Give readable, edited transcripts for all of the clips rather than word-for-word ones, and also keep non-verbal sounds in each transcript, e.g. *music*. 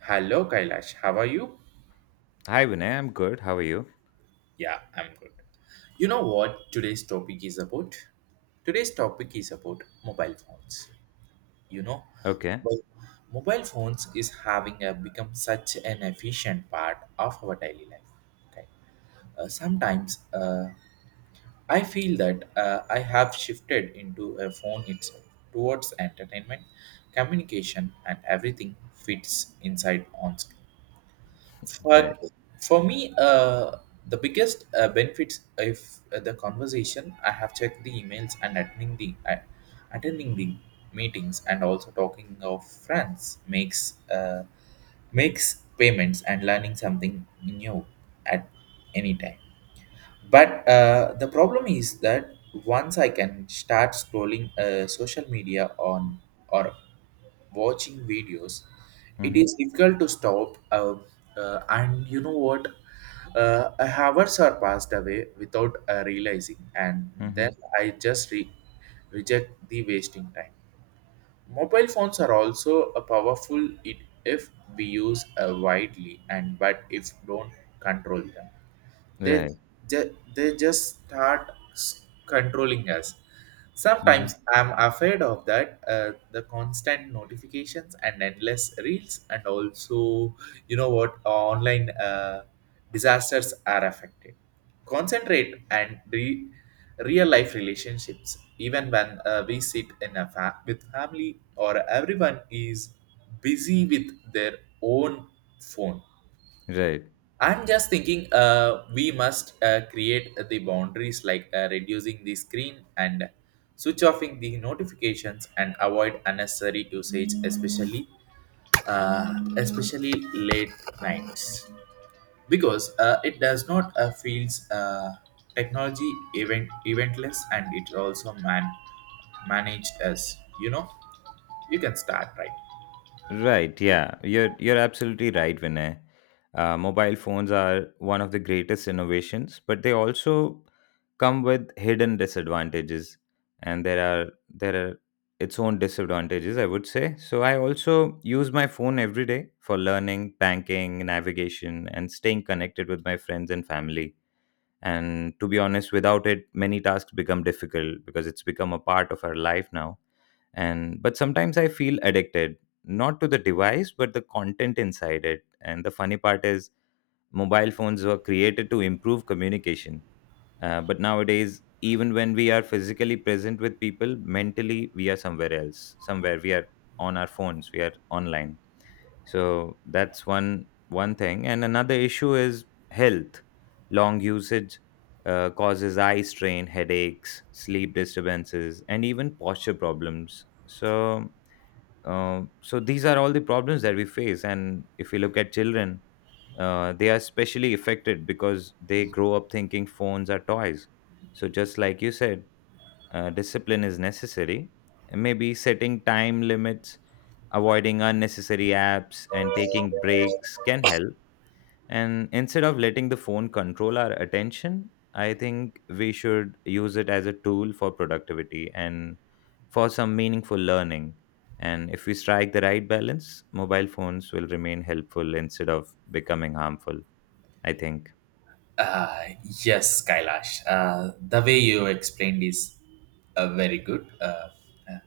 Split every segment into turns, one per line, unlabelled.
Hello, Kailash. How are you?
Hi Vinay, I'm good. How are you?
Yeah, I'm good. You know what today's topic is about? Today's topic is about mobile phones. You know,
Okay.
mo- mobile phones is having a, become such an efficient part of our daily life. Okay. Sometimes I feel that I have shifted into a phone itself towards entertainment, communication, and everything fits inside on screen.
Right.
For for me, the biggest benefits if the conversation, I have checked the emails and attending the attending the meetings and also talking of friends makes makes payments and learning something new at any time. But the problem is that once I can start scrolling social media on or watching videos, it
Mm-hmm.
is difficult to stop. And you know what? Hours are passed away without realizing, and
Mm-hmm.
then I just reject the wasting time. Mobile phones are also a powerful it if we use widely, and but if don't control them they
Right.
they just start controlling us.
Mm-hmm.
Sometimes I'm afraid of that the constant notifications and endless reels and also you know what online disasters are affected concentrate and real life relationships. Even when we sit in a with family or everyone is busy with their own phone.
Right.
I'm just thinking we must create the boundaries like reducing the screen and switch offing the notifications and avoid unnecessary usage, especially late nights because it does not feels technology event eventless and it also managed us, you know, you can start right.
Right. Yeah. You're absolutely right, Vinay. Mobile phones are one of the greatest innovations, but they also come with hidden disadvantages, and there are its own disadvantages, I would say. So I also use my phone every day for learning, banking, navigation, and staying connected with my friends and family. And to be honest, without it many tasks become difficult because it's become a part of our life now. And but sometimes I feel addicted, not to the device but the content inside it. And the funny part is, mobile phones were created to improve communication, but nowadays even when we are physically present with people, mentally we are somewhere else, somewhere we are on our phones, we are online. So that's one thing. And another issue is health. Long usage causes eye strain, headaches, sleep disturbances, and even posture problems. So these are all the problems that we face. And if we look at children, they are especially affected because they grow up thinking phones are toys. So just like you said, discipline is necessary. Maybe setting time limits, avoiding unnecessary apps, and taking breaks can help. And instead of letting the phone control our attention, I think we should use it as a tool for productivity and for some meaningful learning. And if we strike the right balance, mobile phones will remain helpful instead of becoming harmful, I think.
Uh, yes, Kailash. The way you explained is very good. Uh,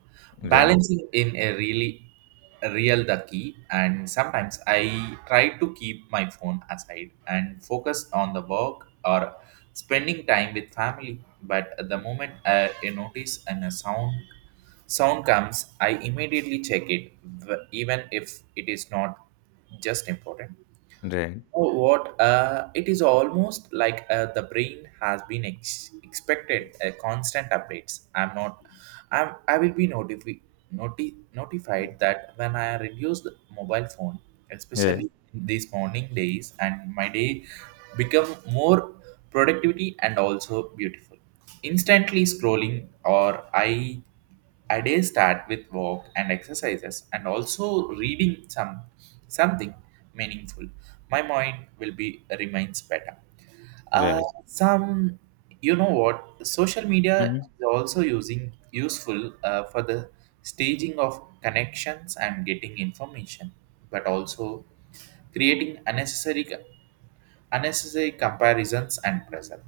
Right,
balancing in a really real the key, and sometimes I try to keep my phone aside and focus on the work or spending time with family. But at the moment I notice and a sound comes, I immediately check it, even if it is not just important.
right,
Oh, what? It is almost like the brain has been expected constant updates. I'm not. I'm. I will be notified that when I reduce the mobile phone,
right,
especially in these morning days, and my day become more productivity and also beautiful. Instantly scrolling or I a day start with walk and exercises and also reading something meaningful. My mind will be remains better. Uh,
right.
some you know what social media
Mm-hmm.
is also using useful for the staging of connections and getting information, but also creating unnecessary comparisons and pressure.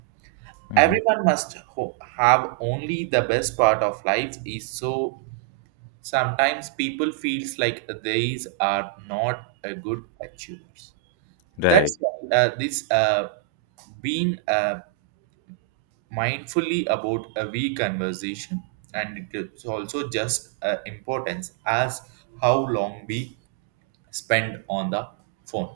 Mm-hmm.
Everyone must have only the best part of life is so. Sometimes people feels like these are not a good achievers.
Right,
That's why this being mindfully about a we conversation, and it's also just importance as how long we spend on the phone.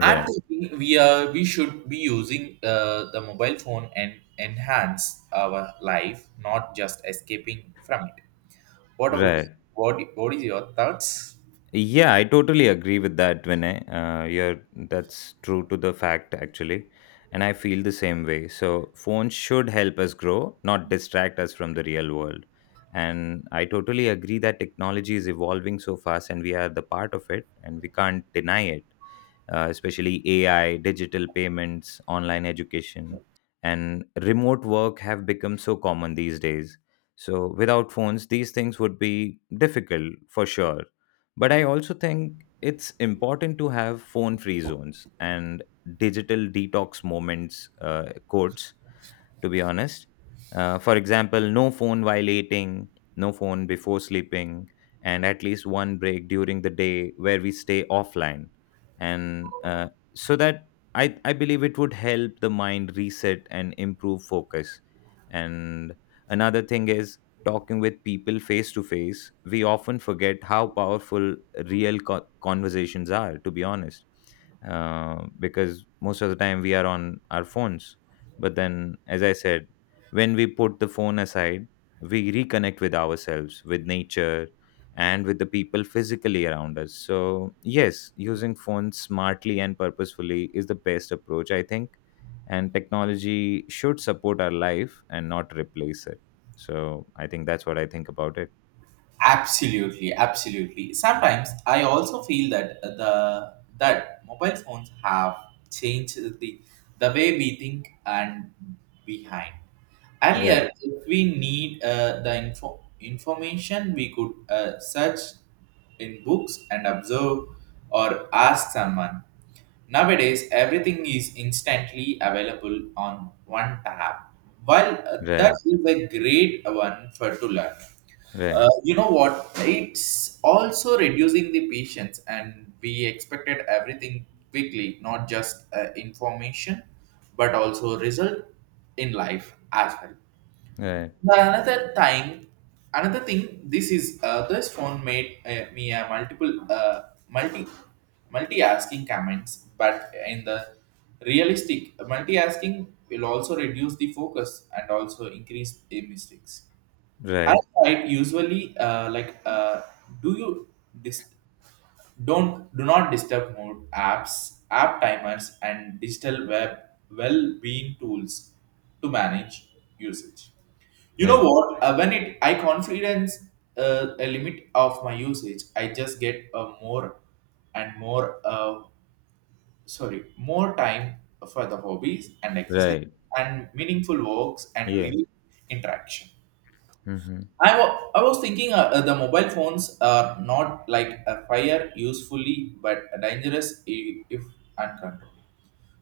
I'm thinking we should be using the mobile phone and enhance our life, not just escaping from it. What about
right.
what? What is your thoughts?
Yeah, I totally agree with that, Vinay. That's true to the fact, actually. And I feel the same way. So, phones should help us grow, not distract us from the real world. And I totally agree that technology is evolving so fast and we are the part of it and we can't deny it, especially AI, digital payments, online education, and remote work have become so common these days. So, without phones, these things would be difficult for sure. But I also think it's important to have phone free zones and digital detox moments, quotes, to be honest. For example, no phone while eating, no phone before sleeping, and at least one break during the day where we stay offline. And so that I believe it would help the mind reset and improve focus. And another thing is, talking with people face to face, we often forget how powerful conversations are, to be honest, because most of the time we are on our phones. But then, as I said, when we put the phone aside, we reconnect with ourselves, with nature, and with the people physically around us. So, yes, using phones smartly and purposefully is the best approach, I think. And technology should support our life and not replace it. So, I think that's what I think about it.
Absolutely, absolutely. Sometimes I also feel that the that mobile phones have changed the way we think and behind.
Right,
Earlier, if we need the information, we could search in books and observe or ask someone. Nowadays, everything is instantly available on one tab. While that
right,
is a great one for to learn,
right,
you know what? It's also reducing the patience, and we expected everything quickly, not just information, but also result in life as well. Now, another time, another thing, this is this phone made me a multiple multi multi asking comments, but in the realistic multi asking will also reduce the focus and also increase the mistakes.
right,
I
right,
tried usually like do you dis- don't do not disturb mode apps, app timers, and digital web well-being tools to manage usage. You
yeah,
know what? When it I confidence a limit of my usage, I just get a more and more sorry more time for the hobbies and exercise
right,
and meaningful walks and real
yes,
interaction.
hmm,
I was thinking the mobile phones are not like a fire usefully but dangerous if uncontrolled.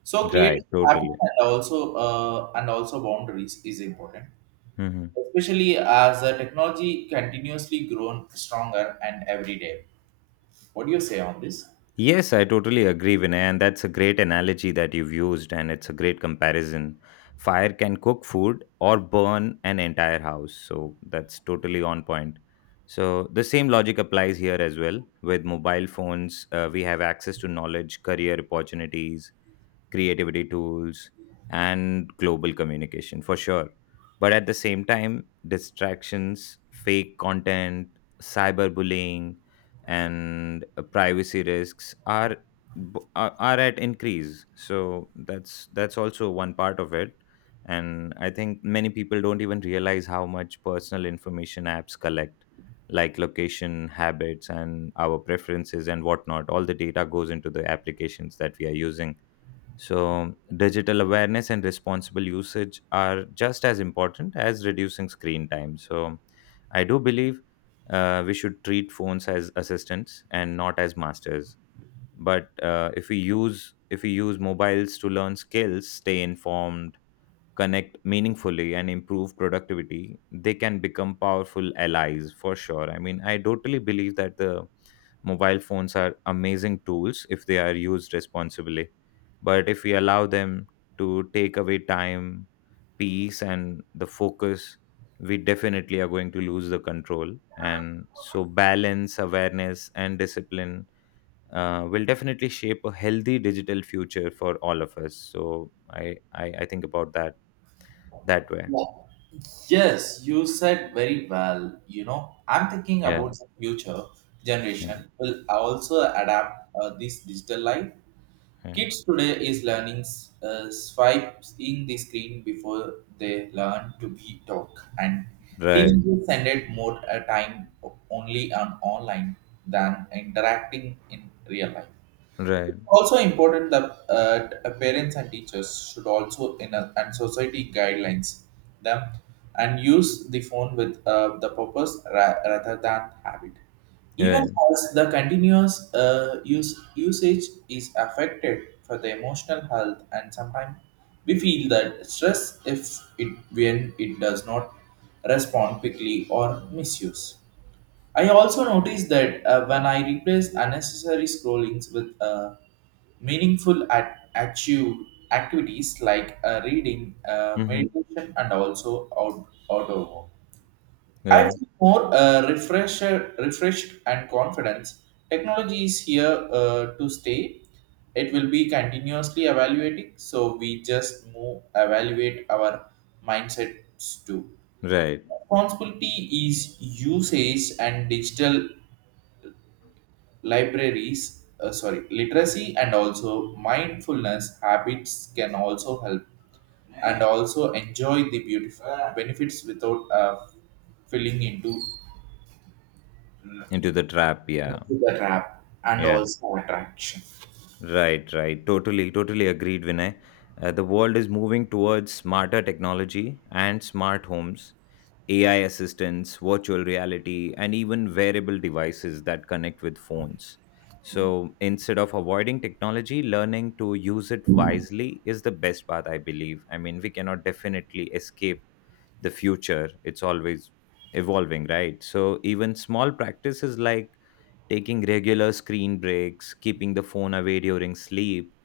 So
right,
creating
totally.
habits and also boundaries is important,
Hmm.
especially as the technology continuously grown stronger and every day. What do you say on this?
Yes, I totally agree, Vinay, and that's a great analogy that you've used, and it's a great comparison. Fire can cook food or burn an entire house, so that's totally on point. So, the same logic applies here as well. With mobile phones, we have access to knowledge, career opportunities, creativity tools, and global communication for sure. But at the same time, distractions, fake content, cyberbullying, and privacy risks are b- are at increase. So that's also one part of it. And I think many people don't even realize how much personal information apps collect, like location, habits, and our preferences and whatnot. All the data goes into the applications that we are using. So, digital awareness and responsible usage are just as important as reducing screen time. So, I do believe we should treat phones as assistants and not as masters. But if we use mobiles to learn skills, stay informed, connect meaningfully and improve productivity, they can become powerful allies for sure. I mean, I totally believe that the mobile phones are amazing tools if they are used responsibly. But if we allow them to take away time, peace, and the focus, we definitely are going to lose the control. And so, balance, awareness, and discipline will definitely shape a healthy digital future for all of us. So I think about that that way.
Yes, you said very well. You know, I'm thinking
Yeah.
about the future
Yeah.
generation will also adapt this digital life.
Yeah.
Kids today is learning swipes in the screen before they learn to be talk, and
Right.
teenagers spend more time only on online than interacting in real life.
Right.
Also important that parents and teachers should also in a, and society guidelines them and use the phone with the purpose rather than habit, even
Right.
as the continuous use usage is affected for the emotional health, and sometimes we feel that stress if it when it does not respond quickly or misuse. I also noticed that when I replace unnecessary scrollings with meaningful active activities like reading,
Hmm.
meditation, and also outdoor work, I
Right.
feel more refreshed and confident. Technology is here to stay. It will be continuously evaluating, so we just move evaluate our mindsets too.
Right.
Responsibility is usage and digital libraries sorry literacy and also mindfulness habits can also help and also enjoy the beautiful benefits without filling
Into the trap. Yeah.
into the trap and
Yeah.
also attraction.
Right, right. Totally, totally agreed, Vinay. The world is moving towards smarter technology and smart homes, AI assistants, virtual reality, and even wearable devices that connect with phones. So instead of avoiding technology, learning to use it wisely is the best path, I believe. I mean, we cannot definitely escape the future, it's always evolving, right? So even small practices like taking regular screen breaks, keeping the phone away during sleep,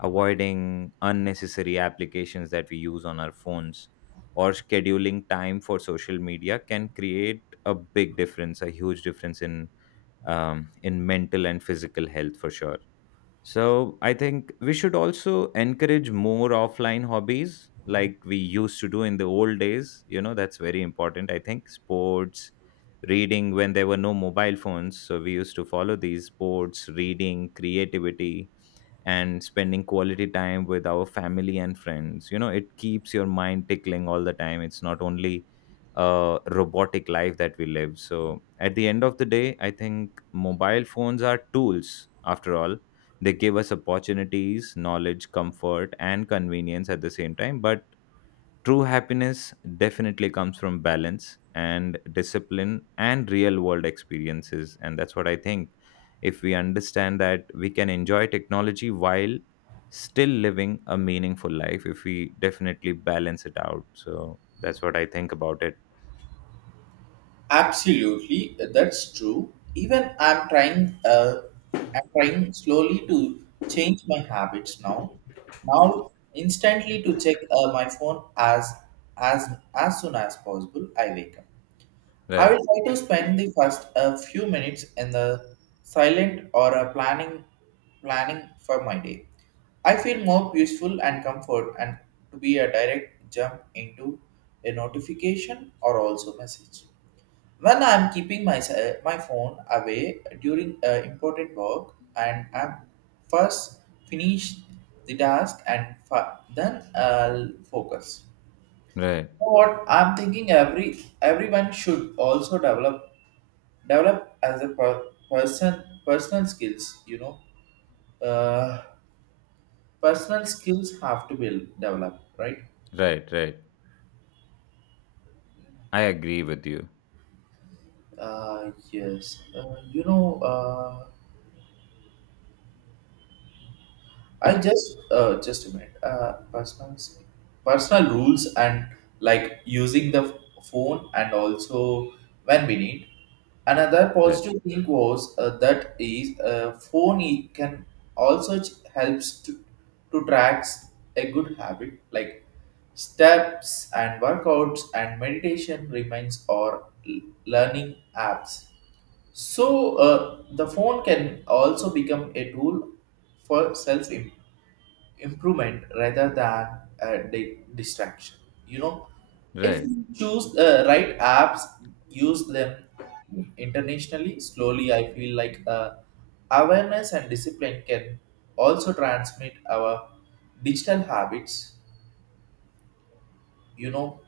avoiding unnecessary applications that we use on our phones, or scheduling time for social media can create a big difference, a huge difference in mental and physical health for sure. So I think we should also encourage more offline hobbies like we used to do in the old days. You know, that's very important. I think sports, reading when there were no mobile phones. So we used to follow these sports, reading, creativity and spending quality time with our family and friends. You know, it keeps your mind tickling all the time. It's not only a robotic life that we live. So at the end of the day, I think mobile phones are tools after all. They give us opportunities, knowledge, comfort and convenience at the same time. But true happiness definitely comes from balance and discipline and real world experiences. And that's what I think. If we understand that, we can enjoy technology while still living a meaningful life, if we definitely balance it out. So that's what I think about it.
Absolutely, that's true. Even I'm trying slowly to change my habits now. Now instantly to check my phone as as as soon as possible I wake up. I
Right,
will try to spend the first a few minutes in the silent or a planning for my day. I feel more peaceful and comfort and to be a direct jump into a notification or also message. When I'm keeping my my phone away during important work, and I'm first finish the task and then I'll focus.
right,
Know what, I'm thinking everyone should also develop as a personal skills, you know, uh, personal skills have to be developed, right.
right, right. I agree with you.
Yes you know, I just a minute. Personal rules and like using the phone and also when we need. Another
Right,
positive thing was that is phone can also helps to tracks a good habit like steps and workouts and meditation remains or learning apps. So the phone can also become a tool for self improvement rather than a distraction, you know, if
right.
you choose the right apps use them internationally slowly. I feel like awareness and discipline can also transmit our digital habits, you know,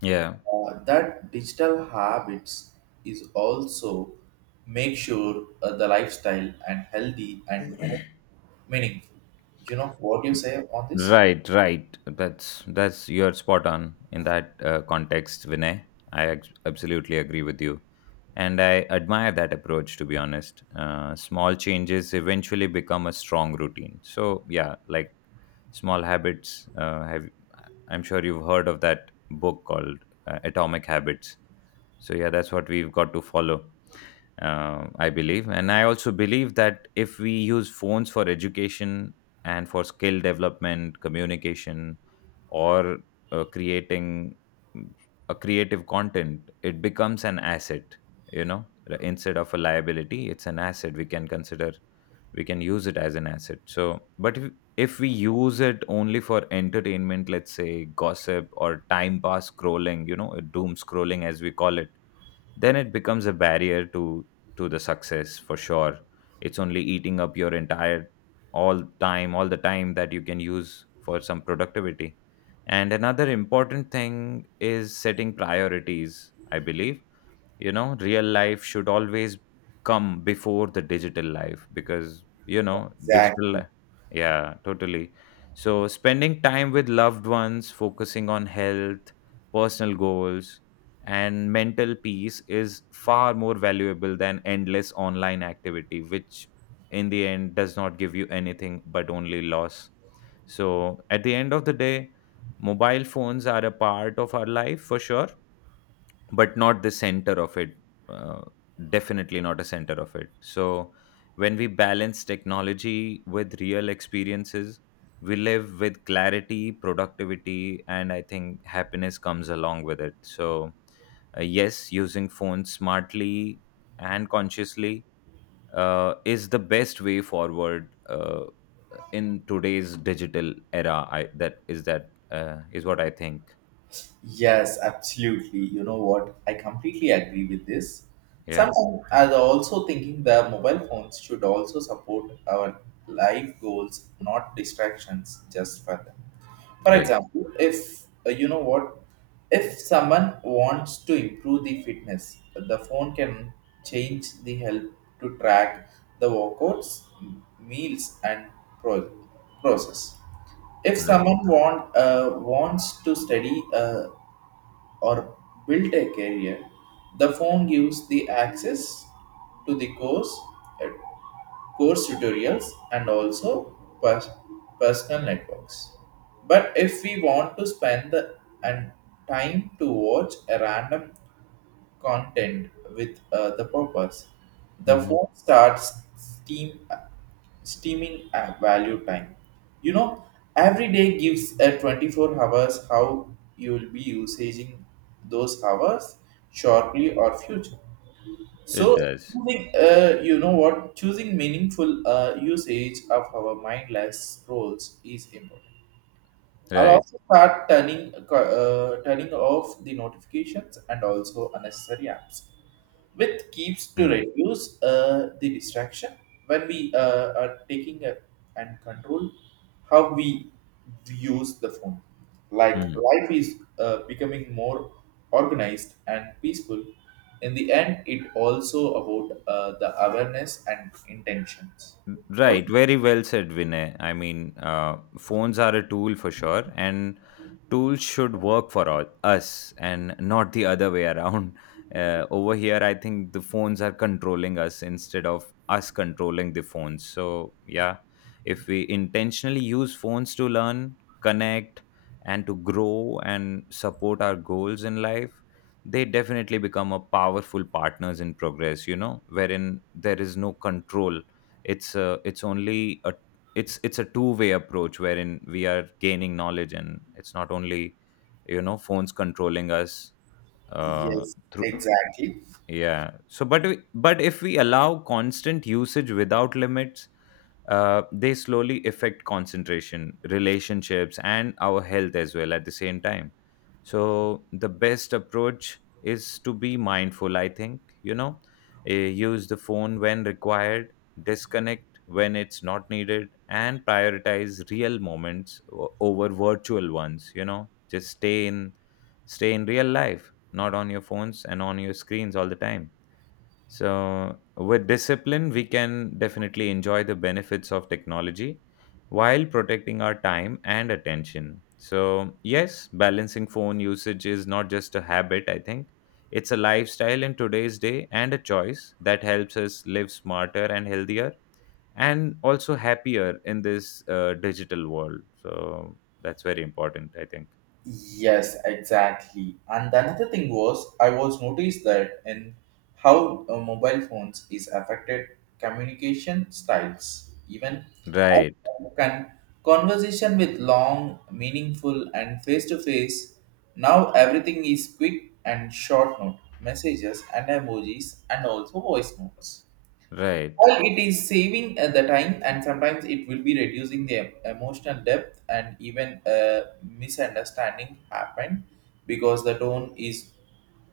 Yeah.
that digital habits is also make sure the lifestyle and healthy and more meaningful. You know what you say on this?
Right, right. That's you're spot on in that context, Vinay. Absolutely agree with you, and I admire that approach. To be honest, small changes eventually become a strong routine. So yeah, like small habits. Have I'm sure you've heard of that book called Atomic Habits. So yeah, that's what we've got to follow, I believe. And I also believe that if we use phones for education and for skill development, communication, or creating mm, a creative content, it becomes an asset. You know, instead of a liability, it's an asset. We can consider, we can use it as an asset. So, but if we use it only for entertainment, let's say gossip or time pass scrolling, you know, doom scrolling as we call it, then it becomes a barrier to the success for sure. It's only eating up your entire all time, all the time that you can use for some productivity. And another important thing is setting priorities, I believe. You know, real life should always come before the digital life. Because you know, digital
Exactly.
li- yeah, totally. So spending time with loved ones, focusing on health, personal goals, and mental peace is far more valuable than endless online activity, which in the end does not give you anything but only loss. So at the end of the day, mobile phones are a part of our life for sure, but not the center of it. uh, Definitely not a center of it. So when we balance technology with real experiences, we live with clarity, productivity, and I think happiness comes along with it. So yes, using phones smartly and consciously is the best way forward in today's digital era. I that is what I think.
Yes, absolutely. You know what? I completely agree with this.
Yeah,
Sometimes I'm also thinking the mobile phones should also support our life goals, not distractions just for them. For
right,
example, if you know what, if someone wants to improve the fitness, the phone can change the help to track the workouts, meals, and pro- process. If
right,
someone wants to study or built a career, the phone gives the access to the course, uh, course tutorials and also pers- personal networks. But if we want to spend the and time to watch a random content with the purpose. The
hmm,
phone starts steaming at value time. You know, every day gives a 24 hours how you will be using those hours shortly or future.
it
So,
does.
choosing, you know what, choosing meaningful usage of our mindless scrolls is important. I'll
Right.
also start turning off the notifications and also unnecessary apps, with keeps to
Hmm.
reduce the distraction when we are taking a, and control how we use the phone. Like
Hmm.
life is becoming more organized and peaceful. In the end, it also about the awareness and intentions. What?
Right, very well said, Vinay. I mean, phones are a tool for sure, and tools should work for all, us and not the other way *laughs* around. Over here, I think the phones are controlling us instead of us controlling the phones. So, yeah, if we intentionally use phones to learn, connect, and to grow and support our goals in life, they definitely become a powerful partners in progress. You know, wherein there is no control, it's only a it's a two-way approach wherein we are gaining knowledge and it's not only, you know, phones controlling us. uh
Yes,
through
exactly.
yeah. So, but we, but if we allow constant usage without limits, they slowly affect concentration, relationships, and our health as well at the same time. So, the best approach is to be mindful. I think, you know, use the phone when required, disconnect when it's not needed, and prioritize real moments o- over virtual ones. Just stay in stay in real life, not on your phones and on your screens all the time. So, with discipline, we can definitely enjoy the benefits of technology while protecting our time and attention. So, yes, balancing phone usage is not just a habit, I think. It's a lifestyle in today's day and a choice that helps us live smarter and healthier and also happier in this digital world. So, that's very important, I think.
Yes, exactly. And the another thing was, I was noticed that in how mobile phones is affected communication styles. Even I
Right,
can conversation with long, meaningful, and face to face. Now everything is quick and short note messages and emojis and also voice notes.
right,
While it is saving the time, and sometimes it will be reducing the emotional depth, and even misunderstanding happen because the tone is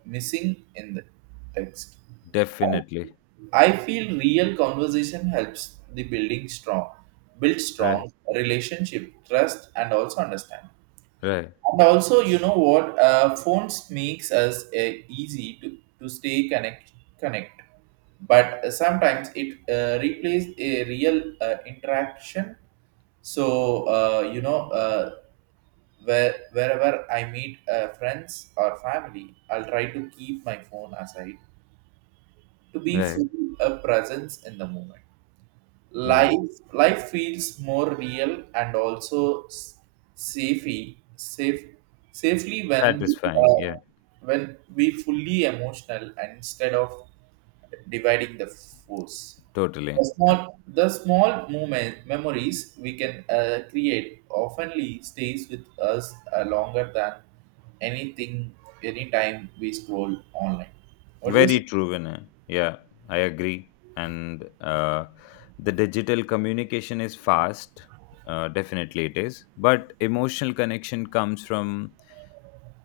missing in the text.
definitely.
I feel real conversation helps the build
Right.
strong relationship, trust, and also understanding.
Right,
And also, you know what? Phones makes us easy to stay connect, but sometimes it replaces a real interaction. So uh, you know, uh, wherever I meet friends or family, I'll try to keep my phone aside to be
right,
full of presence in the moment
right.
life life Feels more real and also s- safely safe safely
Satisfying. Yeah,
when we fully emotional and instead of dividing the force
totally.
the
Yeah,
small the small moment memories we can create oftenly stays with us longer than anything anytime we scroll online. What do you say?
very true, Vinay. Yeah, I agree. And the digital communication is fast. Definitely, it is. But emotional connection comes from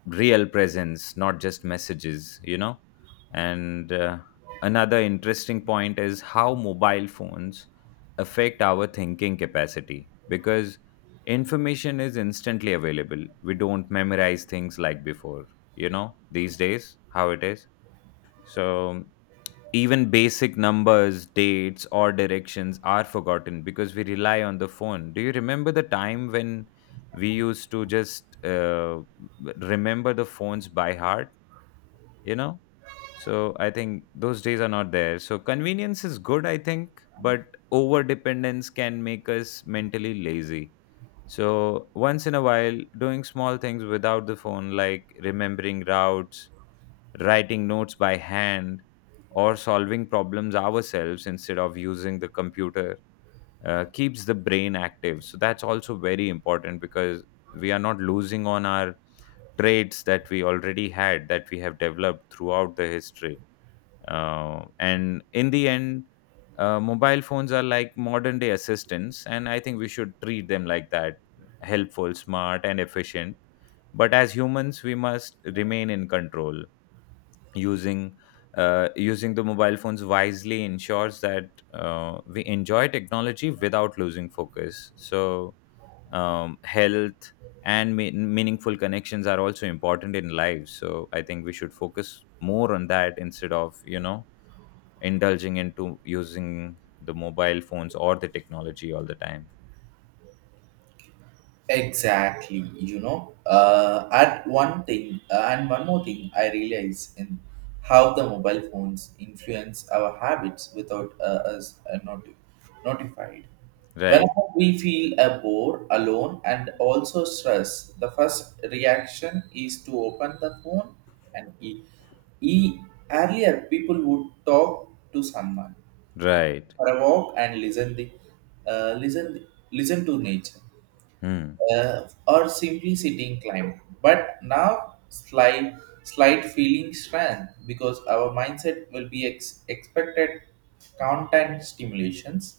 real presence, not just messages. And another interesting point is how mobile phones affect our thinking capacity, because information is instantly available. We don't memorize things like before. These days, how it is. So even basic numbers, dates, or directions are forgotten because we rely on the phone. Do you remember the time when we used to just remember the phones by heart? You know? So I think those days are not there. So convenience is good, I think, but over dependence can make us mentally lazy. So once in a while, doing small things without the phone, like remembering routes, writing notes by hand, or solving problems ourselves instead of using the computer, keeps the brain active. So that's also very important, because we are not losing on our traits that we already had, that we have developed throughout the history. And in the end, mobile phones are like modern day assistants, and I think we should treat them like that: helpful, smart, and efficient. But as humans, we must remain in control, using using the mobile phones wisely. Ensures that we enjoy technology without losing focus. So health and meaningful connections are also important in life. So I think we should focus more on that instead of indulging into using the mobile phones or the technology all the time.
Exactly, you know. And one more thing, I realize in how the mobile phones influence our habits without us notified.
Right.
Whenever we feel a bore, alone, and also stress, the first reaction is to open the phone and e- earlier people would talk to someone
Right.
for a walk and listen the uh, listen listen to nature,
Hmm.
or simply sitting climb. But now slight feeling strength because our mindset will be expected content stimulations.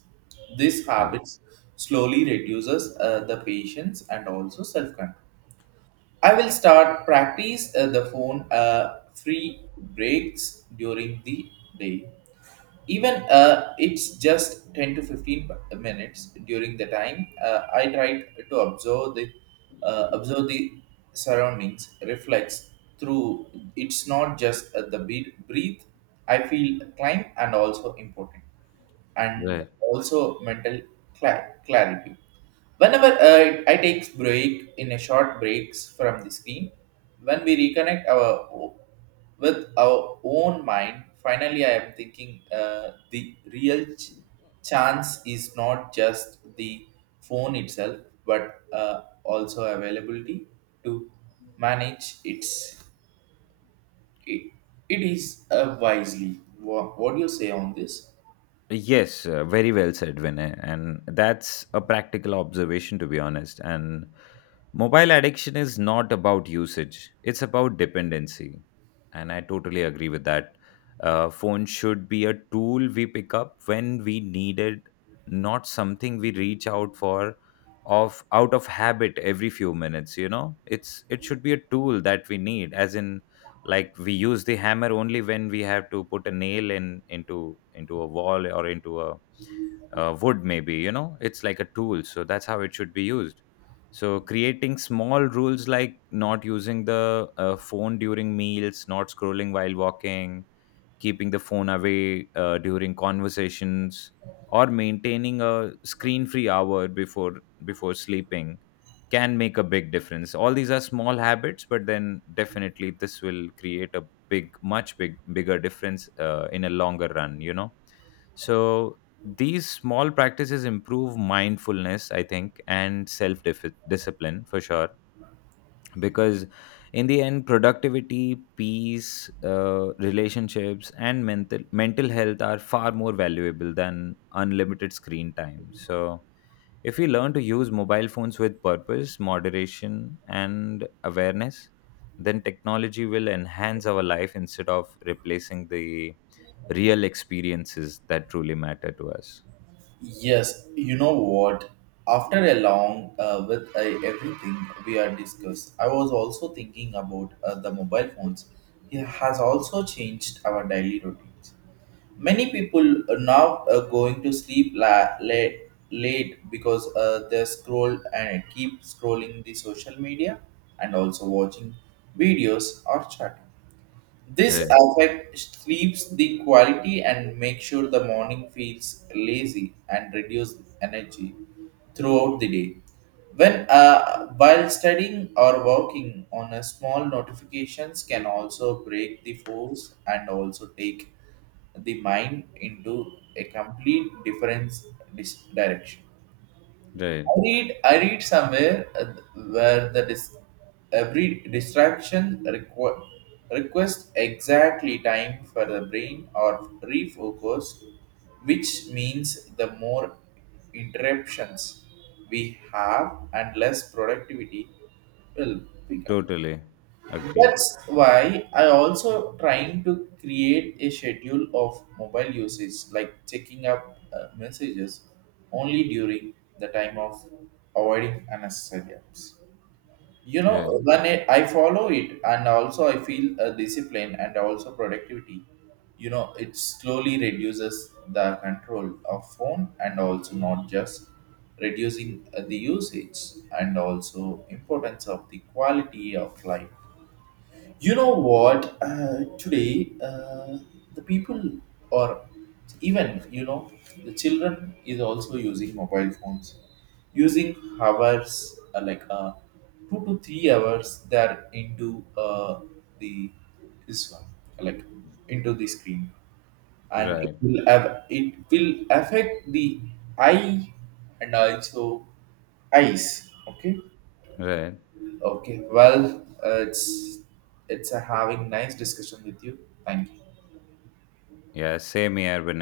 These
uh,
habits slowly reduces the patience and also self control. I will start practice the phone free breaks during the day, even it's just 10 to 15 minutes. During the time I tried to observe the uh, observe the surroundings reflects through. It's not just the beat breathe. I feel climb and also important and
Right.
also mental clarity. Whenever I take break in a short breaks from the screen, when we reconnect with our own mind, finally I am thinking the real chance is not just the phone itself, but also availability to manage it, it is wisely. What do you say on this?
Yes, very well said, Vinay. And that's a practical observation, to be honest. And mobile addiction is not about usage, it's about dependency. And I totally agree with that. Phone should be a tool we pick up when we need it, not something we reach out for of out of habit every few minutes, you know. It's, it should be a tool that we need, as in, like, we use the hammer only when we have to put a nail in into a wall or into a wood maybe, you know. It's like a tool, so that's how it should be used. So creating small rules like not using the phone during meals, not scrolling while walking, keeping the phone away during conversations, or maintaining a screen-free hour before sleeping can make a big difference. All these are small habits, but then definitely this will create a big much big bigger difference in a longer run, you know. So these small practices improve mindfulness, I think, and self discipline for sure, because in the end productivity, peace, relationships and mental health are far more valuable than unlimited screen time. So if we learn to use mobile phones with purpose, moderation and awareness, then technology will enhance our life instead of replacing the real experiences that truly matter to us.
Yes, you know what? After a long with everything we are discussed, I was also thinking about the mobile phones. It has also changed our daily routines. Many people are now going to sleep late because they scroll and keep scrolling the social media and also watching videos or chatting. This
Right,
affect sleeps the quality and make sure the morning feels lazy and reduce energy throughout the day. When while studying or working on a small notifications can also break the force and also take the mind into a complete different direction.
right,
I read somewhere where the dis- every distraction requests exactly time for the brain or refocus, which means the more interruptions we have and less productivity will become.
totally agreed.
That's why I also trying to create a schedule of mobile usage, like checking up messages only during the time of avoiding unnecessary apps. You know,
Yeah,
when I follow it, and also I feel a discipline and also productivity. You know, it slowly reduces the control of phone and also not just reducing the usage and also importance of the quality of life. You know what? Today, the people or even you know the children is also using mobile phones, using hours like 2 to 3 hours. They are into the this one like into the screen, and
right,
it will affect the eye and also eyes. Okay.
right.
Okay. Well, it's a having nice discussion with you. Thank you.
Yeah, same here, Vinay.